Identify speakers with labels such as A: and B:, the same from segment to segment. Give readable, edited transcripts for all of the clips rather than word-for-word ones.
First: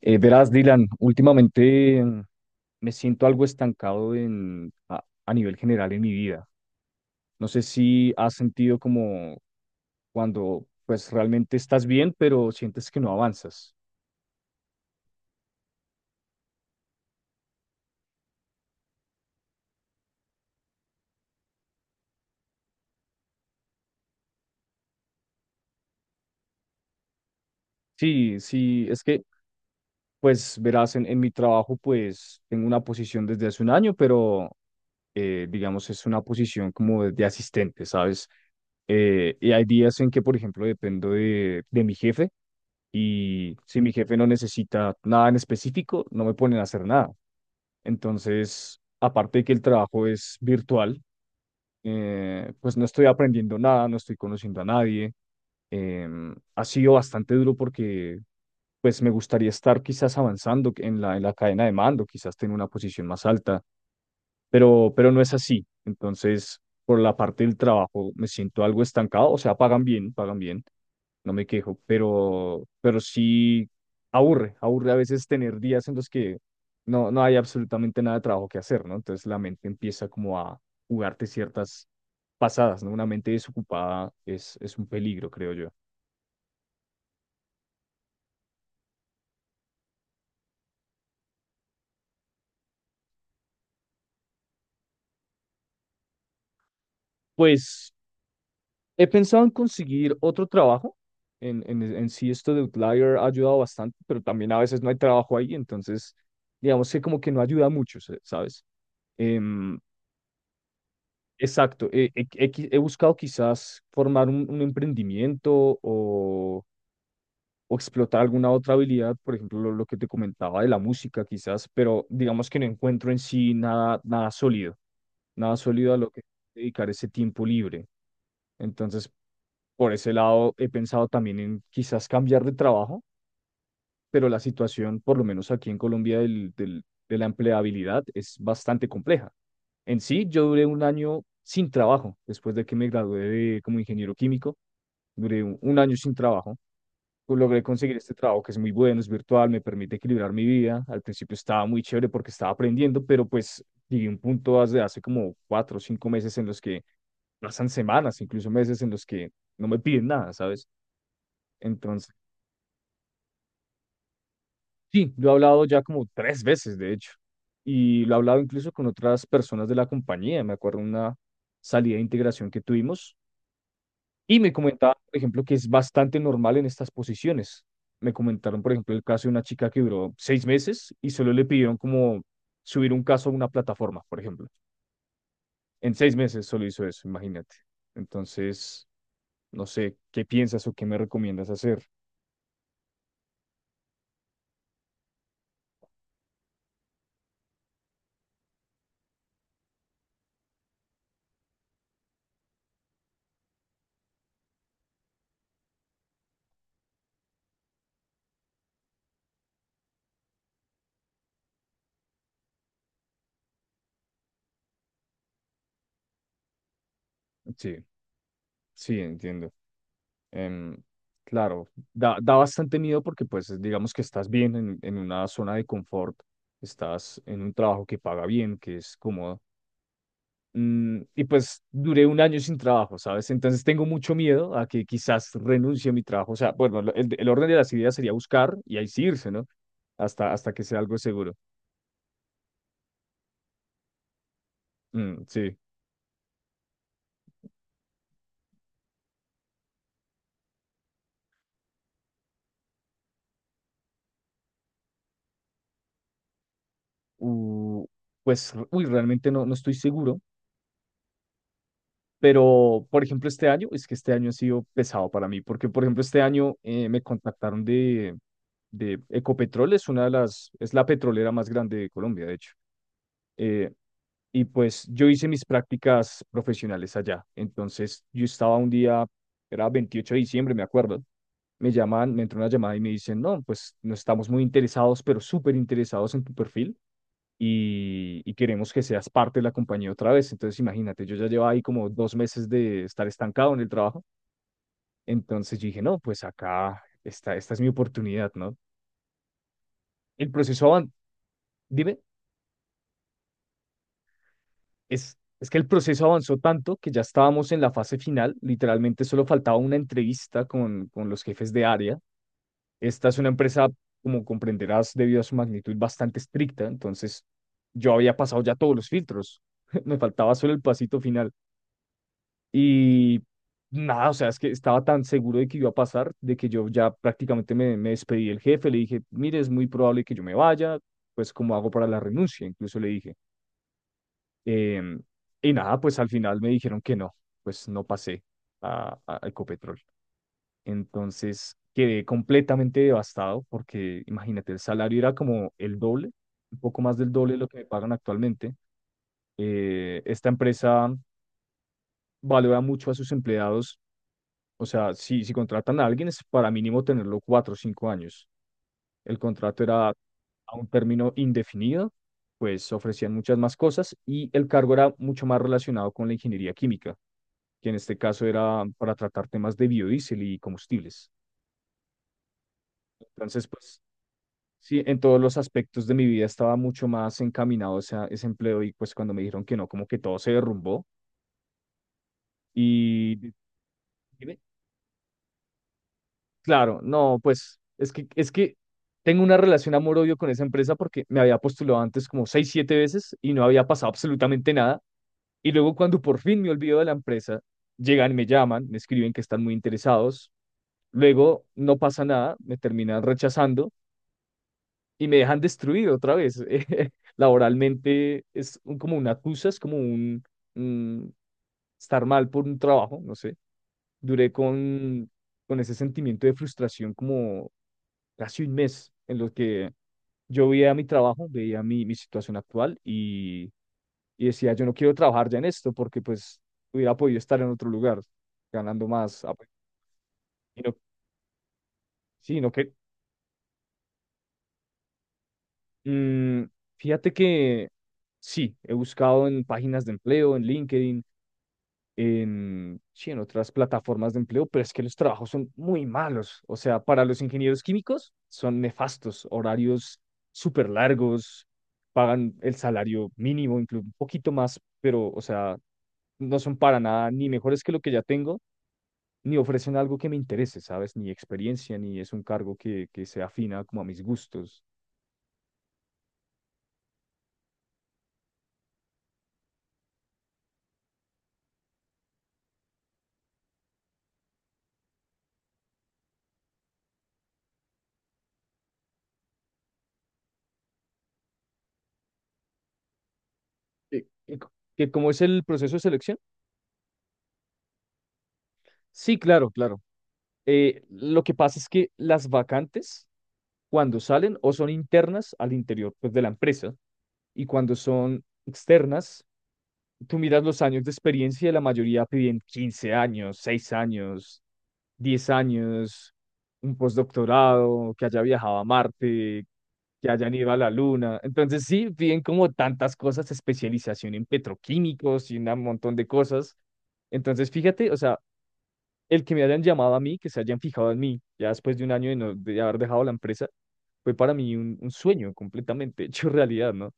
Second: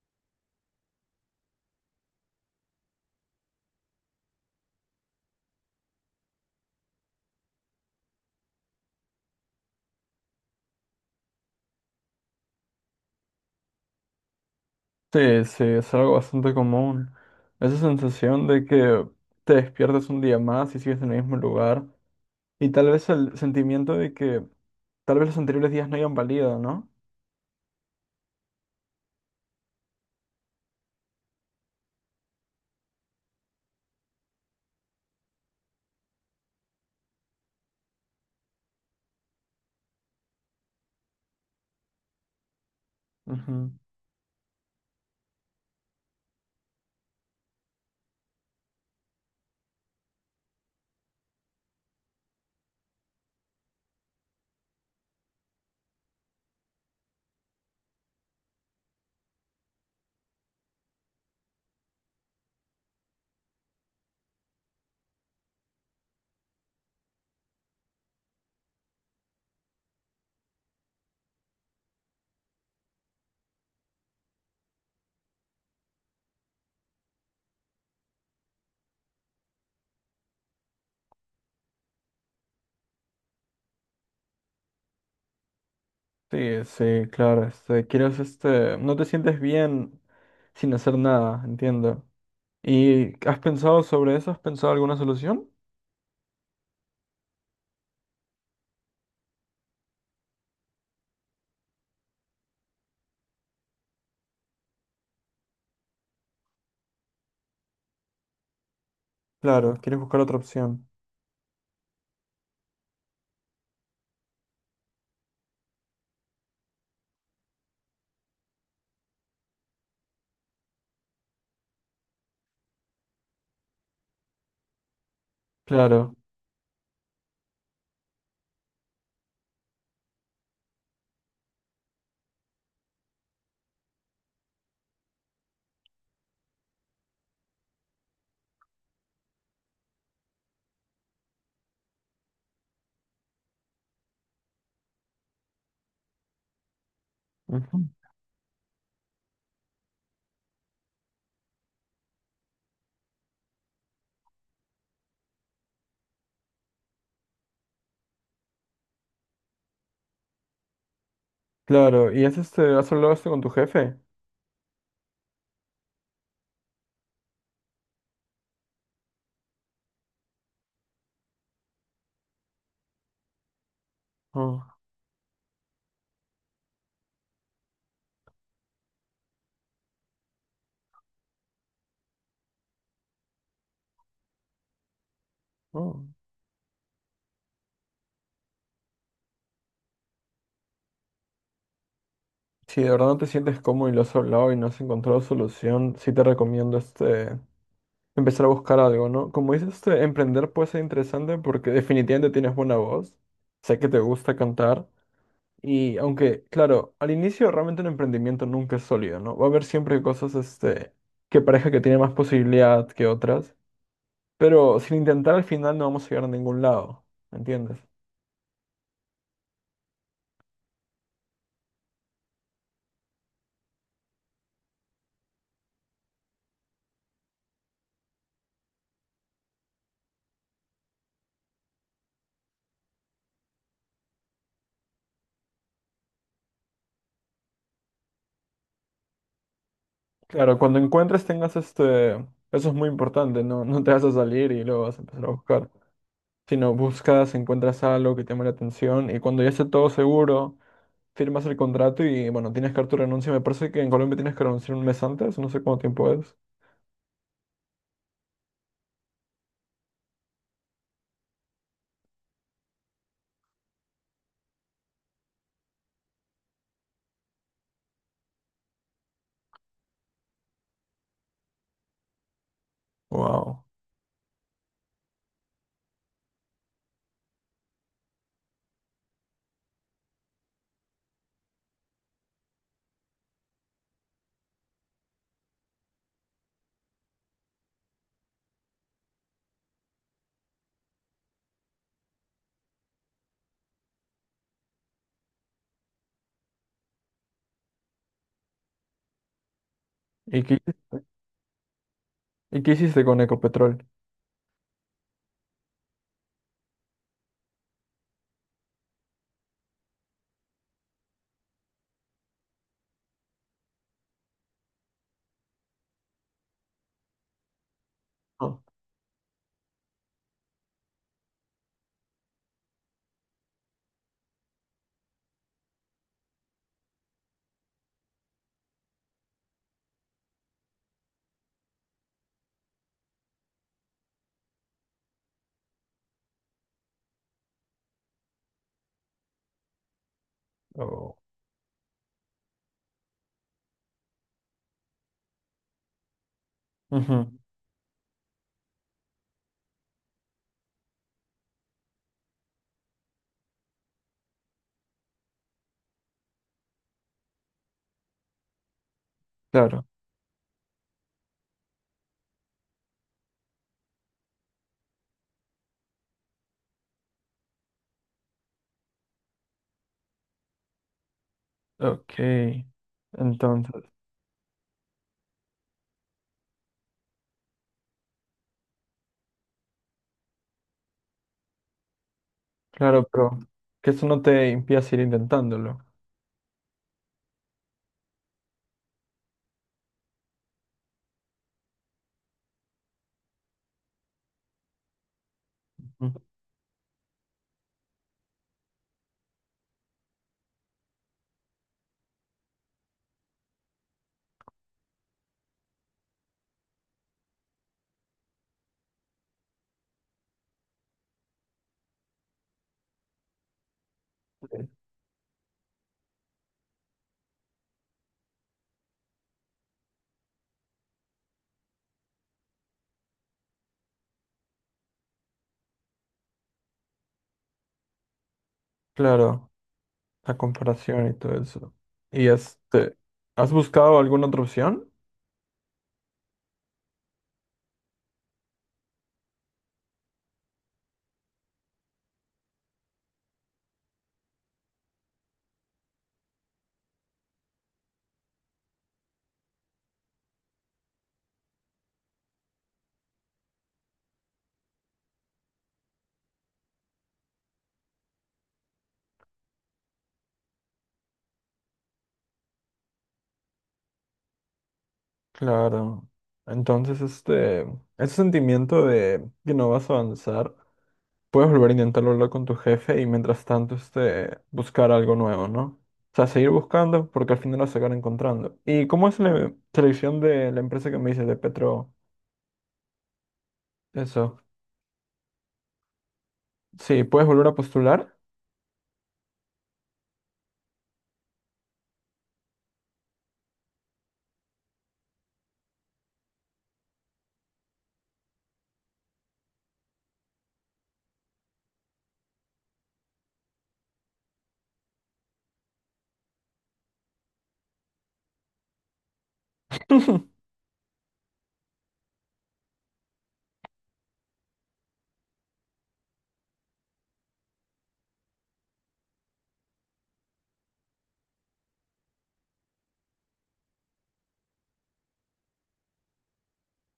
A: Verás, Dylan, últimamente me siento algo estancado a nivel general en mi vida. No sé si has sentido como cuando pues realmente estás bien, pero sientes que no avanzas.
B: Sí, sí, es algo bastante común. Esa sensación de que te despiertas un día más y sigues en el mismo lugar. Y tal vez el sentimiento de que tal vez los anteriores días no hayan valido, ¿no?
A: Sí, sí, es que pues verás, en mi trabajo pues tengo una posición desde hace un año, pero digamos es una posición como de asistente, ¿sabes? Y hay días en que, por ejemplo, dependo de mi jefe, y
B: Ujú.
A: si mi jefe no necesita nada en específico, no me ponen a hacer nada. Entonces, aparte de que el trabajo es virtual, pues no estoy aprendiendo nada, no estoy conociendo a nadie. Ha sido bastante duro porque pues me gustaría estar quizás avanzando en la cadena de mando, quizás tener una posición más alta, pero no es así. Entonces, por la parte del trabajo me siento algo estancado. O sea, pagan bien, no me quejo, pero sí aburre, aburre a veces tener días en los que no, no hay absolutamente nada de trabajo que hacer, ¿no? Entonces la mente empieza como a jugarte ciertas pasadas, ¿no? Una mente desocupada es un peligro, creo yo.
B: Sí, sí, claro. Quieres, no te sientes bien sin hacer nada, entiendo. ¿Y has pensado sobre eso? ¿Has pensado alguna solución?
A: Pues he pensado en conseguir otro trabajo. En sí, esto de Outlier ha ayudado bastante, pero también a veces no hay trabajo ahí, entonces digamos que como que no ayuda mucho, ¿sabes?
B: Claro,
A: Em,
B: quieres buscar otra opción.
A: exacto. He buscado quizás formar un emprendimiento, o explotar alguna otra habilidad, por ejemplo, lo que te comentaba de la música quizás, pero digamos que no encuentro en sí nada, nada sólido, nada sólido a lo
B: Claro.
A: que dedicar ese tiempo libre. Entonces, por ese lado, he pensado también en quizás cambiar de trabajo, pero la situación, por lo menos aquí en Colombia, de la empleabilidad es bastante compleja. En sí, yo duré un año sin trabajo después de que me gradué como ingeniero químico, duré un año sin trabajo. Pues logré
B: Ujú.
A: conseguir este trabajo, que es muy bueno, es virtual, me permite equilibrar mi vida. Al principio estaba muy chévere porque estaba aprendiendo, pero pues llegué a un punto hace como 4 o 5 meses en los que pasan semanas, incluso meses en los que no me piden nada, ¿sabes? Entonces,
B: Claro. ¿Y has hablado esto con tu jefe?
A: sí, lo he hablado ya como tres veces, de hecho, y lo he hablado incluso con otras personas de la compañía. Me acuerdo una salida de integración que tuvimos. Y me
B: Oh,
A: comentaban, por ejemplo, que es bastante normal en estas posiciones. Me comentaron, por ejemplo, el caso de una chica que duró 6 meses y solo le pidieron como subir un caso a una plataforma, por ejemplo. En
B: oh.
A: seis meses solo hizo eso, imagínate. Entonces, no sé, ¿qué piensas o qué me recomiendas hacer?
B: Si de verdad no te sientes cómodo y lo has hablado y no has encontrado solución, sí te recomiendo empezar a buscar algo, ¿no? Como dices, emprender puede ser interesante porque definitivamente tienes buena voz, sé que te gusta cantar y aunque, claro, al inicio realmente un emprendimiento nunca es sólido, ¿no? Va a haber siempre cosas que parezca que tiene más posibilidad que otras, pero sin intentar al final no vamos a llegar a ningún lado,
A: Sí,
B: ¿entiendes?
A: sí, entiendo. Em, claro, da bastante miedo porque pues digamos que estás bien en una zona de confort, estás en un trabajo que paga bien, que es cómodo. Y pues duré un año sin trabajo, ¿sabes? Entonces tengo mucho miedo a que quizás renuncie a mi trabajo. O sea, bueno, el orden de las ideas sería buscar y ahí sí irse, ¿no? Hasta
B: Claro,
A: que sea
B: cuando
A: algo
B: encuentres
A: seguro.
B: tengas eso es muy importante, ¿no? No te vas a salir y luego vas a
A: Mm,
B: empezar a
A: sí.
B: buscar. Si no buscas, encuentras algo que te llame la atención y cuando ya esté todo seguro, firmas el contrato y bueno, tienes que dar tu renuncia. Me parece que en Colombia tienes que renunciar un mes antes, no sé cuánto tiempo es.
A: U- pues, uy, realmente no, no estoy seguro. Pero, por ejemplo, este año, es que este año ha sido pesado para mí, porque, por ejemplo, este año me contactaron de Ecopetrol, es una de las, es la petrolera más grande de Colombia, de hecho.
B: Wow.
A: Eh, Y pues yo hice mis prácticas profesionales allá. Entonces yo estaba un día, era 28 de diciembre, me acuerdo. Me llaman, me entró una llamada y me dicen, no, pues no estamos muy interesados, pero súper interesados en tu perfil, y queremos que seas parte de la compañía otra vez. Entonces imagínate, yo ya llevaba ahí como 2 meses de estar estancado en el trabajo. Entonces yo dije, no, pues acá, esta es mi oportunidad, ¿no? El
B: ¿Y
A: proceso avanzó. Dime.
B: qué hiciste con Ecopetrol?
A: Es que el proceso avanzó tanto que ya estábamos en la fase final, literalmente solo faltaba una entrevista con los jefes de área. Esta es una empresa, como comprenderás, debido a su magnitud, bastante estricta. Entonces yo había pasado ya
B: Ah,
A: todos los filtros, me faltaba solo el pasito final. Y nada, o sea, es que estaba tan seguro de que iba a pasar, de que yo ya prácticamente me despedí del jefe, le dije, mire, es muy probable que yo me vaya, pues cómo hago para la renuncia, incluso le dije. Em, y nada, pues al final me dijeron que no, pues no pasé a Ecopetrol.
B: oh,
A: Entonces quedé completamente devastado porque, imagínate, el salario era como el doble, un poco más del
B: ujú,
A: doble de lo que me pagan actualmente. Esta empresa valora mucho a sus empleados, o sea, si contratan a alguien es para mínimo tenerlo 4 o 5 años. El contrato
B: claro.
A: era a un término indefinido, pues ofrecían muchas más cosas y el cargo era mucho más relacionado con la ingeniería química, que en este caso era para tratar temas de biodiesel y combustibles.
B: Ok.
A: Entonces, pues
B: Entonces,
A: sí, en todos los aspectos de mi vida estaba mucho más encaminado ese, ese empleo, y pues cuando me dijeron que no, como que todo se derrumbó
B: claro,
A: y…
B: pero que eso no
A: Dime.
B: te impida seguir intentándolo.
A: Claro, no, pues es que, tengo una relación amor-odio con esa empresa porque me había postulado antes como seis, siete veces y no había pasado absolutamente nada. Y luego, cuando
B: Ujú.
A: por fin me olvido de la empresa, llegan, me llaman, me escriben que están muy interesados. Luego no pasa nada, me terminan rechazando y me dejan destruido otra vez. Laboralmente es como una excusa, es como mm, estar mal por un trabajo, no sé. Duré con ese sentimiento de frustración como casi un mes, en lo que yo veía mi trabajo, veía mi situación actual, y decía, yo no quiero trabajar ya en esto, porque pues hubiera podido estar en otro lugar ganando más. Ah, pues,
B: Claro, la
A: y no,
B: comparación y todo eso. ¿Y
A: sí, no que…
B: has buscado alguna otra opción?
A: mm, fíjate que sí, he buscado en páginas de empleo, en LinkedIn, en, sí, en otras plataformas de empleo, pero es que los trabajos son muy malos. O sea, para los ingenieros químicos son nefastos, horarios súper largos, pagan el salario mínimo, incluso un poquito más, pero, o sea, no son para nada ni mejores que lo que ya tengo, ni ofrecen algo que me interese, ¿sabes? Ni experiencia, ni es un cargo que se afina como a mis gustos.
B: Claro. Entonces, ese sentimiento de que no vas a avanzar, puedes volver a intentarlo hablar con tu jefe y mientras tanto, buscar algo nuevo, ¿no? O sea, seguir buscando porque al final vas a acabar encontrando. ¿Y cómo es la selección de la empresa que me dices de Petro? Eso.
A: ¿Que cómo es el proceso de selección?
B: Sí, puedes volver a postular.
A: Sí, claro, claro. Lo que pasa es que las vacantes, cuando salen, o son internas al interior pues, de la empresa, y cuando son externas, tú miras los años de experiencia y la mayoría piden 15 años, 6 años, 10 años, un postdoctorado, que haya viajado a Marte, que hayan ido a la Luna. Entonces sí, piden como tantas cosas, especialización en petroquímicos y un montón de cosas. Entonces fíjate, o sea, el que me hayan llamado a mí, que se hayan fijado en mí, ya después de un año de, no, de haber dejado la empresa, fue para mí un sueño completamente hecho realidad, ¿no?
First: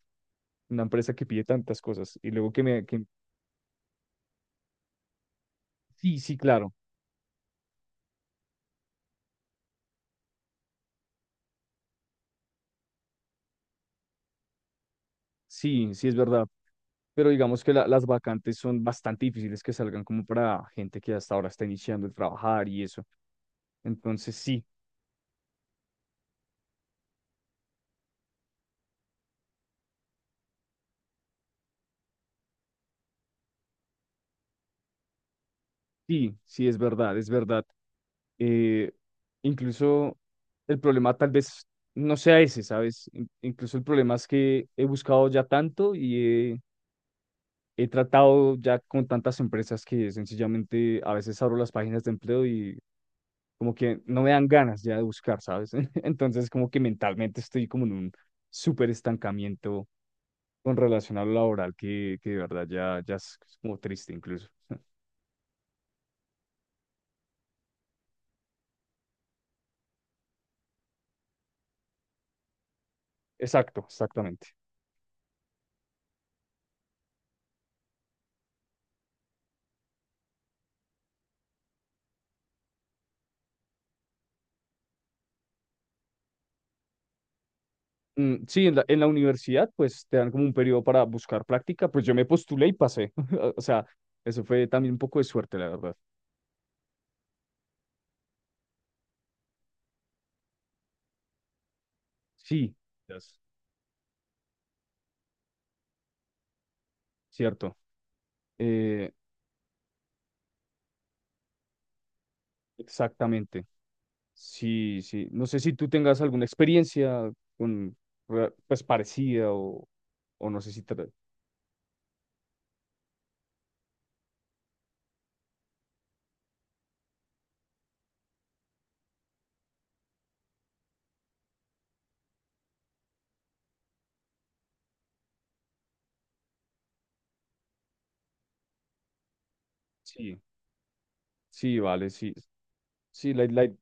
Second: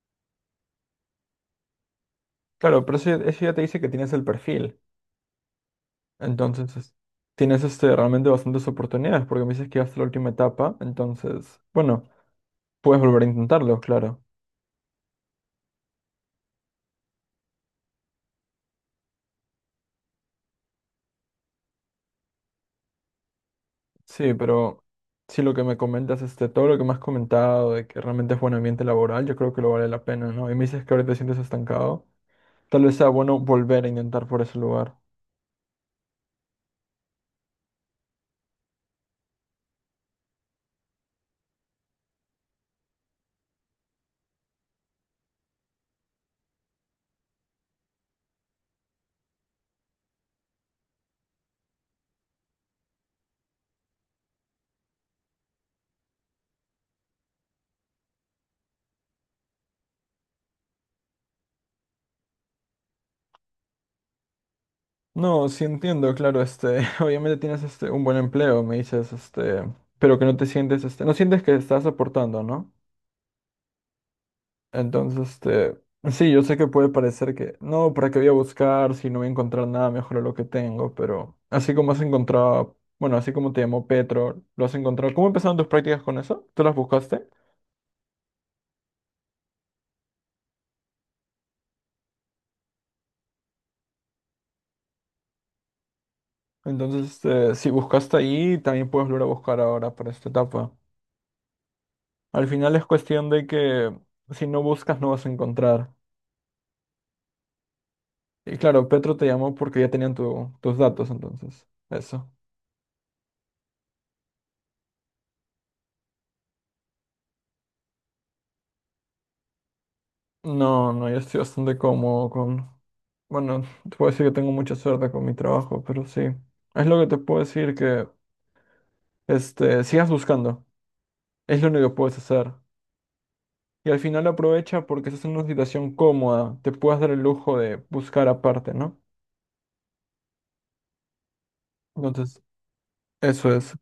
A: Una empresa que pide tantas cosas y luego que
B: Claro,
A: me…
B: pero
A: Que,
B: eso ya te dice que tienes el perfil.
A: sí, sí, claro,
B: Entonces, tienes realmente bastantes oportunidades porque me dices que hasta la última etapa. Entonces, bueno, puedes volver a intentarlo, claro.
A: sí, sí es verdad, pero digamos que las vacantes son bastante difíciles que salgan como para gente que hasta ahora está iniciando el trabajar y eso.
B: Sí,
A: Entonces, sí,
B: pero sí lo que me comentas, todo lo que me has comentado de que realmente es buen ambiente laboral, yo creo que lo vale la pena, ¿no? Y me dices que ahorita te sientes estancado, tal vez sea bueno volver a intentar por ese lugar.
A: sí, sí es verdad, es verdad. eh, incluso el problema tal vez no sea ese, ¿sabes? Incluso el problema es que he buscado ya tanto, y he tratado ya con tantas empresas, que sencillamente a veces abro las páginas de empleo y como que no me dan ganas ya de buscar, ¿sabes? Entonces como que mentalmente estoy como en un súper estancamiento con relación a lo laboral, que de verdad ya, ya es como triste, incluso.
B: No, sí entiendo, claro, obviamente tienes un buen empleo, me dices, pero que no sientes que estás aportando, ¿no?
A: Exacto, exactamente.
B: Entonces, sí, yo sé que puede parecer que, no, ¿para qué voy a buscar si no voy a encontrar nada mejor a lo que tengo? Pero así como has encontrado, bueno, así como te llamó Petro, lo has encontrado. ¿Cómo empezaron tus prácticas con eso? ¿Tú las buscaste?
A: Mm, sí, en la universidad pues te dan como un periodo para buscar práctica. Pues yo me postulé y pasé. O sea, eso fue también un poco de suerte, la verdad.
B: Entonces, si buscaste ahí, también puedes volver a buscar ahora para esta etapa. Al
A: Sí,
B: final es cuestión
A: yes.
B: de que si no buscas, no vas a encontrar.
A: Cierto.
B: Y claro,
A: Eh,
B: Petro te llamó porque ya tenían tus datos, entonces, eso.
A: exactamente. Sí, sí. No sé si tú tengas alguna experiencia con, re- pues parecida, o no sé si…
B: No, no,
A: tra-
B: yo estoy bastante cómodo con... Bueno, te puedo decir que tengo mucha suerte con mi trabajo, pero sí. Es lo que te puedo decir que, sigas buscando. Es lo único que puedes hacer. Y al final aprovecha porque estás en una situación cómoda. Te puedes dar el lujo de buscar aparte, ¿no?
A: Sí, sí, vale, sí.
B: Entonces,
A: Sí, la,
B: eso
A: la,
B: es.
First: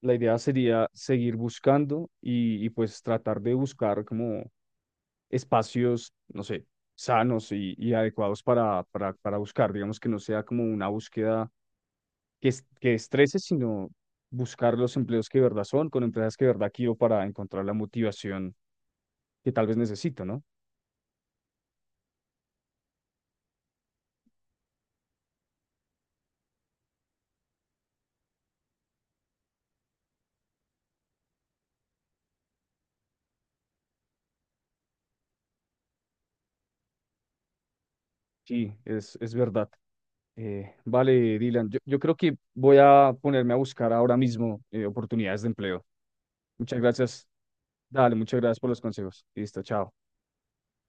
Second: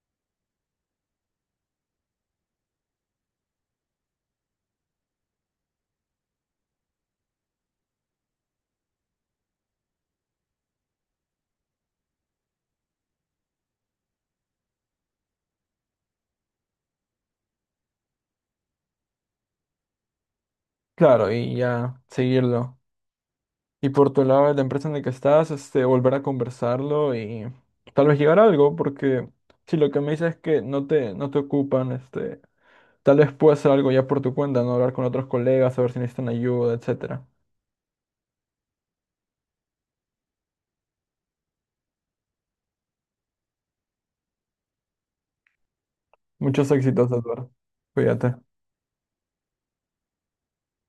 A: la idea sería seguir buscando, y pues tratar de buscar como espacios, no sé, sanos y adecuados para, para buscar. Digamos que no sea como una búsqueda que estrese, sino buscar los empleos que de verdad son, con empresas que de verdad quiero, para encontrar la motivación que tal vez necesito, ¿no?
B: Claro, y ya seguirlo. Y por tu lado, la empresa en la que estás, volver a conversarlo y tal vez llegar a algo, porque si lo que me dices es que no te ocupan. Tal vez puedas hacer algo ya por tu cuenta, ¿no? Hablar con otros colegas, saber si necesitan ayuda, etcétera.
A: Sí, es verdad. Vale, Dylan, yo creo que voy a ponerme a buscar ahora mismo oportunidades de empleo.
B: Muchos
A: Muchas
B: éxitos,
A: gracias.
B: Edward.
A: Dale,
B: Cuídate.
A: muchas gracias por los consejos. Listo, chao.